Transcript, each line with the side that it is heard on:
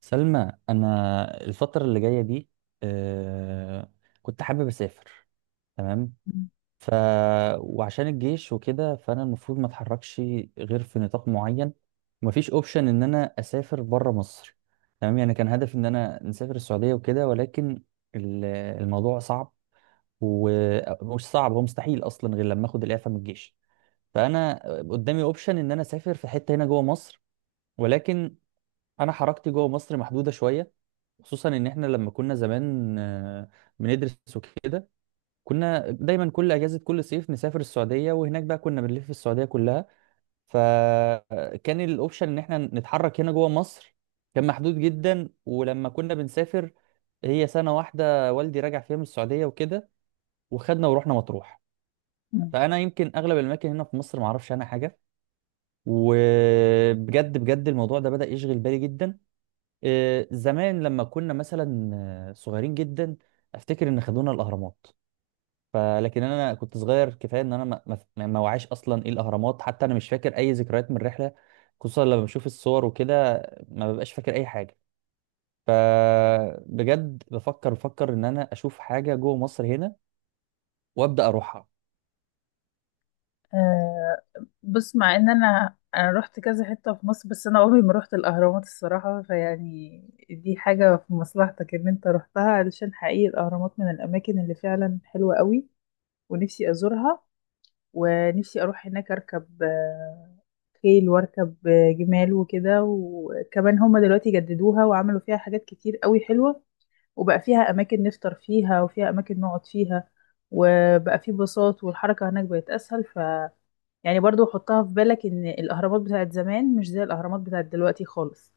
right: سلمى انا الفتره اللي جايه دي آه، كنت حابب اسافر. تمام. ف وعشان الجيش وكده فانا المفروض ما اتحركش غير في نطاق معين، ومفيش اوبشن ان انا اسافر بره مصر. تمام، يعني كان هدفي ان انا نسافر السعوديه وكده، ولكن ال- الموضوع صعب. ومش صعب، هو مستحيل اصلا غير لما اخد الاعفاء من الجيش. فانا قدامي اوبشن ان انا اسافر في حته هنا جوه مصر، ولكن انا حركتي جوه مصر محدوده شويه. خصوصا ان احنا لما كنا زمان بندرس وكده، كنا دايما كل اجازه كل صيف نسافر السعوديه، وهناك بقى كنا بنلف السعوديه كلها. فكان الاوبشن ان احنا نتحرك هنا جوه مصر كان محدود جدا. ولما كنا بنسافر، هي سنه واحده والدي راجع فيها من السعوديه وكده، وخدنا ورحنا مطروح.
left: مم.
right: فانا يمكن اغلب الاماكن هنا في مصر ما اعرفش عنها حاجه. وبجد بجد الموضوع ده بدأ يشغل بالي جدا. زمان لما كنا مثلا صغيرين جدا، افتكر ان خدونا الاهرامات. فلكن انا كنت صغير كفايه ان انا ما وعيش اصلا ايه الاهرامات، حتى انا مش فاكر اي ذكريات من الرحله. خصوصا لما بشوف الصور وكده، ما ببقاش فاكر اي حاجه. فبجد بفكر ان انا اشوف حاجه جوه مصر هنا وابدا اروحها.
left: آه بص، مع ان انا رحت كذا حته في مصر. بس انا عمري ما رحت الاهرامات الصراحه، فيعني دي حاجه في مصلحتك ان انت رحتها، علشان حقيقي الاهرامات من الاماكن اللي فعلا حلوه قوي. ونفسي ازورها، ونفسي اروح هناك اركب خيل واركب جمال وكده. وكمان هما دلوقتي جددوها وعملوا فيها حاجات كتير قوي حلوه. وبقى فيها أماكن نفطر فيها وفيها أماكن نقعد فيها. وبقى فيه باصات والحركة هناك بقت أسهل. يعني برضو حطها في بالك، إن الأهرامات بتاعت زمان مش زي الأهرامات بتاعت دلوقتي خالص.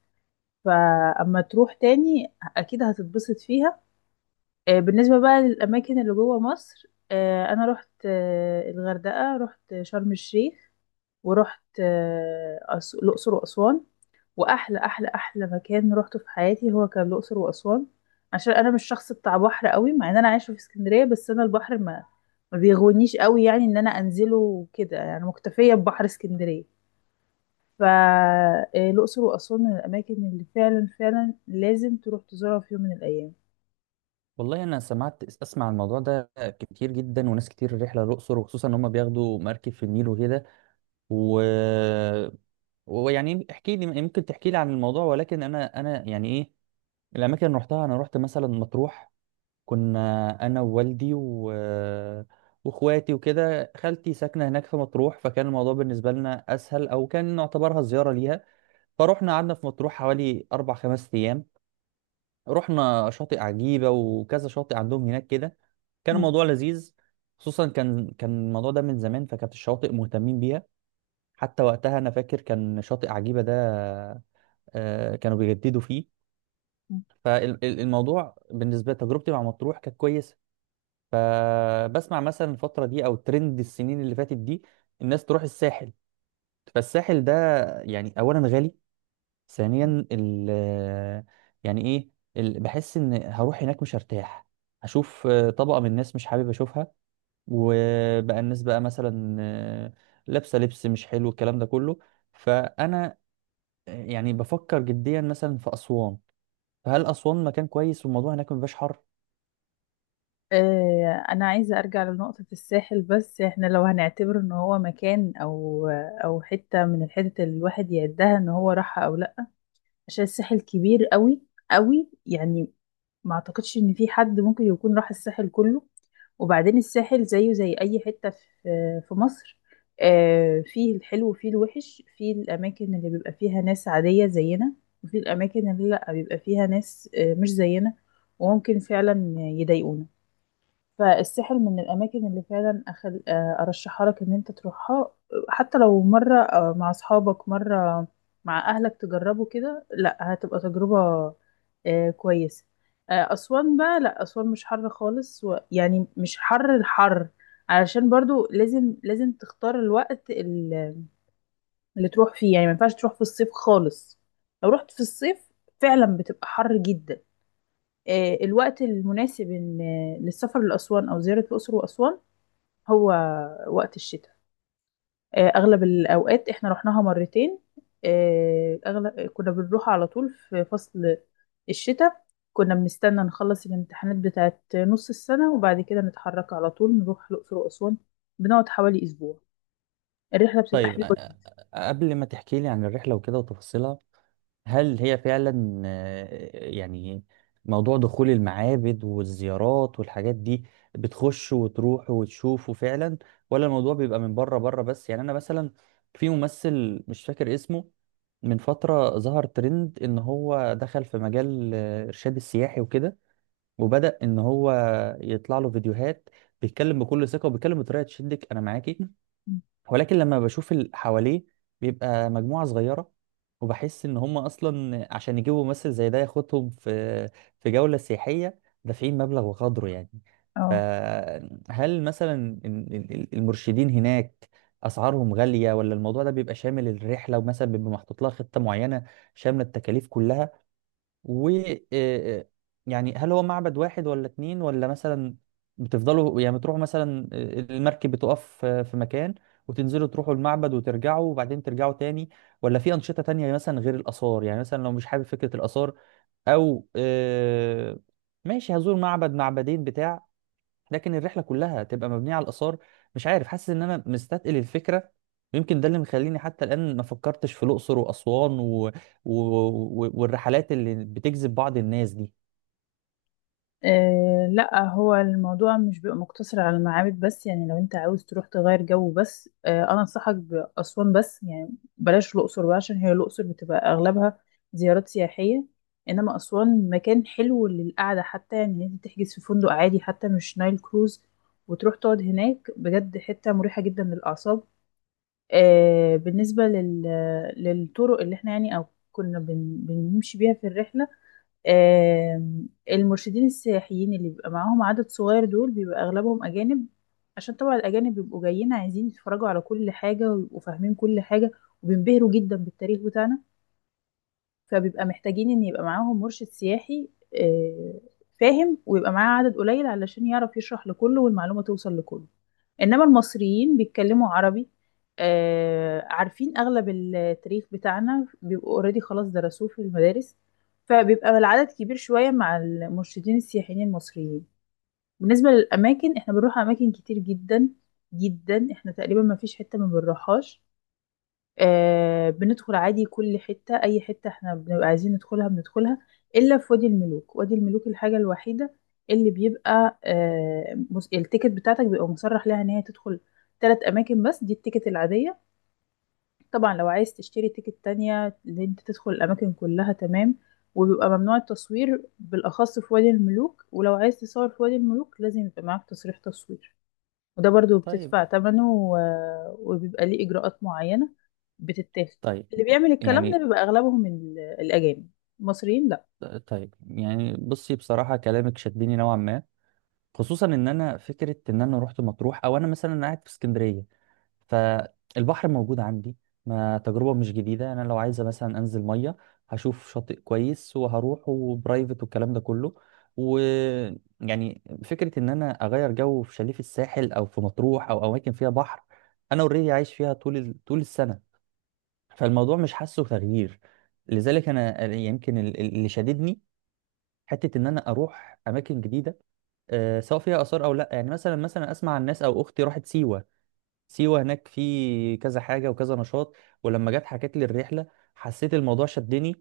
left: فأما تروح تاني أكيد هتتبسط فيها. بالنسبة بقى للأماكن اللي جوه مصر، أنا رحت الغردقة، رحت شرم الشيخ، ورحت الأقصر وأسوان. واحلى احلى احلى مكان روحته في حياتي هو كان الاقصر واسوان. عشان انا مش شخص بتاع بحر قوي، مع ان انا عايشه في اسكندريه. بس انا البحر ما بيغونيش قوي، يعني ان انا انزله وكده. يعني مكتفيه ببحر اسكندريه. فالاقصر واسوان من الاماكن اللي فعلا فعلا لازم تروح تزورها في يوم من الايام.
right: والله انا اسمع الموضوع ده كتير جدا، وناس كتير الرحله للاقصر، وخصوصا ان هم بياخدوا مركب في النيل وكده. و ويعني احكي لي، ممكن تحكي لي عن الموضوع. ولكن انا يعني ايه، الاماكن اللي رحتها، انا رحت مثلا مطروح. كنا انا ووالدي و... واخواتي وكده، خالتي ساكنه هناك في مطروح، فكان الموضوع بالنسبه لنا اسهل، او كان نعتبرها زياره ليها. فروحنا قعدنا في مطروح حوالي اربع خمس ايام. رحنا شاطئ عجيبه وكذا شاطئ عندهم هناك كده. كان
left: مم.
right: الموضوع لذيذ. خصوصا كان الموضوع ده من زمان، فكانت الشواطئ مهتمين بيها. حتى وقتها انا فاكر كان شاطئ عجيبه ده كانوا بيجددوا فيه.
left: مم.
right: فالموضوع بالنسبه لتجربتي مع مطروح كانت كويسه. فبسمع مثلا الفتره دي او ترند السنين اللي فاتت دي، الناس تروح الساحل. فالساحل ده يعني اولا غالي، ثانيا يعني ايه، بحس ان هروح هناك مش هرتاح. هشوف طبقه من الناس مش حابب اشوفها، وبقى الناس بقى مثلا لابسه لبس مش حلو، الكلام ده كله. فانا يعني بفكر جديا مثلا في اسوان. فهل أسوان مكان كويس، والموضوع هناك مبيبقاش حر؟
left: انا عايزه ارجع لنقطه الساحل. بس احنا لو هنعتبر ان هو مكان او حته من الحتت اللي الواحد يعدها ان هو راحها او لا، عشان الساحل كبير قوي قوي، يعني. ما اعتقدش ان في حد ممكن يكون راح الساحل كله. وبعدين الساحل زيه زي اي حتة في مصر. فيه الحلو وفيه الوحش. فيه الاماكن اللي بيبقى فيها ناس عادية زينا، وفيه الاماكن اللي لا بيبقى فيها ناس مش زينا، وممكن فعلا يضايقونا. فالساحل من الأماكن اللي فعلا أخل... آه، أرشحها لك إن أنت تروحها. حتى لو مرة مع أصحابك، مرة مع أهلك، تجربوا كده، لأ هتبقى تجربة كويسة. أسوان بقى، لأ أسوان مش حر خالص. يعني مش حر الحر، علشان برضو لازم لازم تختار الوقت اللي تروح فيه، يعني ما ينفعش تروح في الصيف خالص. لو رحت في الصيف فعلا بتبقى حر جدا. الوقت المناسب للسفر لأسوان أو زيارة الأقصر وأسوان هو وقت الشتاء. اغلب الاوقات احنا رحناها مرتين. اغلب كنا بنروح على طول في فصل الشتاء. كنا بنستنى نخلص الامتحانات بتاعت نص السنة، وبعد كده نتحرك على طول نروح الأقصر وأسوان، بنقعد حوالي أسبوع. الرحلة بتبقى
right: طيب،
left: حلوة جدا.
right: قبل ما تحكي لي عن الرحلة وكده وتفاصيلها، هل هي فعلا يعني موضوع دخول المعابد والزيارات والحاجات دي، بتخش وتروح وتشوفه فعلا، ولا الموضوع بيبقى من بره بره بس؟ يعني أنا مثلا في ممثل مش فاكر اسمه، من فترة ظهر ترند إن هو دخل في مجال إرشاد السياحي وكده، وبدأ إن هو يطلع له فيديوهات، بيتكلم بكل ثقة وبيتكلم بطريقة تشدك أنا معاكي. ولكن لما بشوف اللي حواليه، بيبقى مجموعة صغيرة، وبحس ان هم اصلا عشان يجيبوا ممثل زي ده ياخدهم في في جولة سياحية، دافعين مبلغ وقدره يعني.
left: اه.
right: فهل مثلا المرشدين هناك اسعارهم غالية، ولا الموضوع ده بيبقى شامل الرحلة، ومثلا بيبقى محطوط لها خطة معينة شاملة التكاليف كلها؟ و آه، آه، يعني هل هو معبد واحد ولا اتنين، ولا مثلا بتفضلوا، يعني بتروحوا مثلا المركب بتقف في مكان وتنزلوا تروحوا المعبد وترجعوا، وبعدين ترجعوا تاني؟ ولا في أنشطة تانية مثلا غير الآثار؟ يعني مثلا لو مش حابب فكرة الآثار، أو ماشي هزور معبد معبدين بتاع، لكن الرحله كلها تبقى مبنيه على الاثار. مش عارف، حاسس ان انا مستثقل الفكره. يمكن ده اللي مخليني حتى الان ما فكرتش في الاقصر واسوان و... و... و... والرحلات اللي بتجذب بعض الناس دي.
left: لا، هو الموضوع مش بيبقى مقتصر على المعابد بس. يعني لو انت عاوز تروح تغير جو بس، انا انصحك بأسوان بس، يعني بلاش الأقصر بقى، عشان هي الأقصر بتبقى اغلبها زيارات سياحية. انما أسوان مكان حلو للقعدة، حتى يعني انت تحجز في فندق عادي، حتى مش نايل كروز، وتروح تقعد هناك. بجد حتة مريحة جدا للأعصاب. بالنسبة للطرق اللي احنا يعني، او كنا بنمشي بيها في الرحلة. المرشدين السياحيين اللي بيبقى معاهم عدد صغير، دول بيبقى أغلبهم أجانب. عشان طبعا الأجانب بيبقوا جايين، عايزين يتفرجوا على كل حاجة ويبقوا فاهمين كل حاجة، وبينبهروا جدا بالتاريخ بتاعنا. فبيبقى محتاجين ان يبقى معاهم مرشد سياحي آه، فاهم، ويبقى معاه عدد قليل، علشان يعرف يشرح لكله والمعلومة توصل لكله. انما المصريين بيتكلموا عربي، عارفين اغلب التاريخ بتاعنا، بيبقوا اوريدي خلاص درسوه في المدارس. فبيبقى العدد كبير شوية مع المرشدين السياحيين المصريين. بالنسبة للأماكن احنا بنروح أماكن كتير جدا جدا. احنا تقريبا ما فيش حتة ما بنروحهاش. بندخل عادي كل حتة. أي حتة احنا بنبقى عايزين ندخلها بندخلها، إلا في وادي الملوك. وادي الملوك الحاجة الوحيدة اللي بيبقى التيكت بتاعتك بيبقى مصرح لها إن هي تدخل تلات أماكن بس، دي التيكت العادية. طبعا لو عايز تشتري تيكت تانية اللي انت تدخل الأماكن كلها، تمام. وبيبقى ممنوع التصوير بالأخص في وادي الملوك، ولو عايز تصور في وادي الملوك لازم يبقى معاك تصريح تصوير. وده برضو
right: طيب.
left: بتدفع ثمنه، و... وبيبقى ليه إجراءات معينة بتتاخد.
right: طيب
left: اللي بيعمل الكلام ده
right: يعني.
left: بيبقى أغلبهم الأجانب. المصريين لا.
right: طيب يعني بصي، بصراحه كلامك شدني نوعا ما. خصوصا ان انا فكره ان انا رحت مطروح، او انا مثلا قاعد في اسكندريه فالبحر موجود عندي، ما تجربة مش جديدة. أنا لو عايزة مثلا أنزل مية، هشوف شاطئ كويس وهروح وبرايفت والكلام ده كله. ويعني فكرة إن أنا أغير جو في شاليه في الساحل، أو في مطروح، أو أماكن فيها بحر، أنا أوريدي عايش فيها طول طول السنة، فالموضوع مش حاسه تغيير. لذلك أنا يمكن اللي شددني حتة إن أنا أروح أماكن جديدة، سواء فيها آثار أو لأ. يعني مثلا مثلا أسمع عن ناس، أو أختي راحت سيوة. سيوة هناك في كذا حاجة وكذا نشاط. ولما جت حكت لي الرحلة، حسيت الموضوع شدني.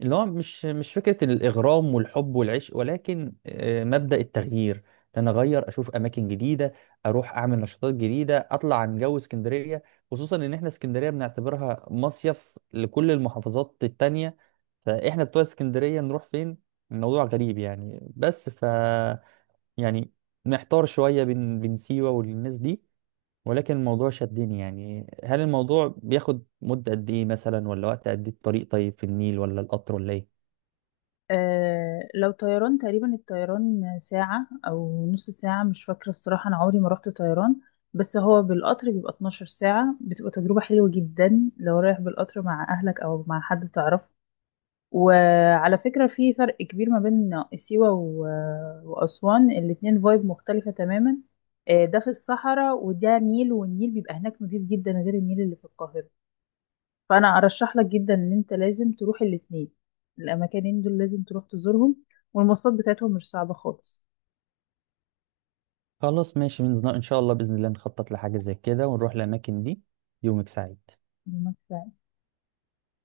right: اللي هو مش فكرة الإغرام والحب والعشق، ولكن مبدأ التغيير. إن أنا أغير أشوف أماكن جديدة، أروح أعمل نشاطات جديدة، أطلع عن جو اسكندرية. خصوصا إن إحنا اسكندرية بنعتبرها مصيف لكل المحافظات التانية، فإحنا بتوع اسكندرية نروح فين؟ الموضوع غريب يعني. بس ف يعني محتار شوية بين سيوة والناس دي. ولكن الموضوع شدني. يعني هل الموضوع بياخد مدة قد ايه مثلا، ولا وقت قد ايه، الطريق طيب في النيل ولا القطر ولا ايه؟
left: لو طيران تقريبا الطيران ساعة أو نص ساعة، مش فاكرة الصراحة، أنا عمري ما رحت طيران. بس هو بالقطر بيبقى 12 ساعة، بتبقى تجربة حلوة جدا لو رايح بالقطر مع أهلك أو مع حد تعرفه. وعلى فكرة في فرق كبير ما بين سيوة و- وأسوان، الاتنين فايب مختلفة تماما. ده في الصحراء وده نيل، والنيل بيبقى هناك نضيف جدا غير النيل اللي في القاهرة. فأنا أرشح لك جدا إن أنت لازم تروح الاتنين. الأماكنين دول لازم تروح تزورهم. والمواصلات بتاعتهم مش صعبة خالص.
right: خلاص ماشي، من ان شاء الله بإذن الله نخطط لحاجة زي كده ونروح الأماكن دي. يومك سعيد.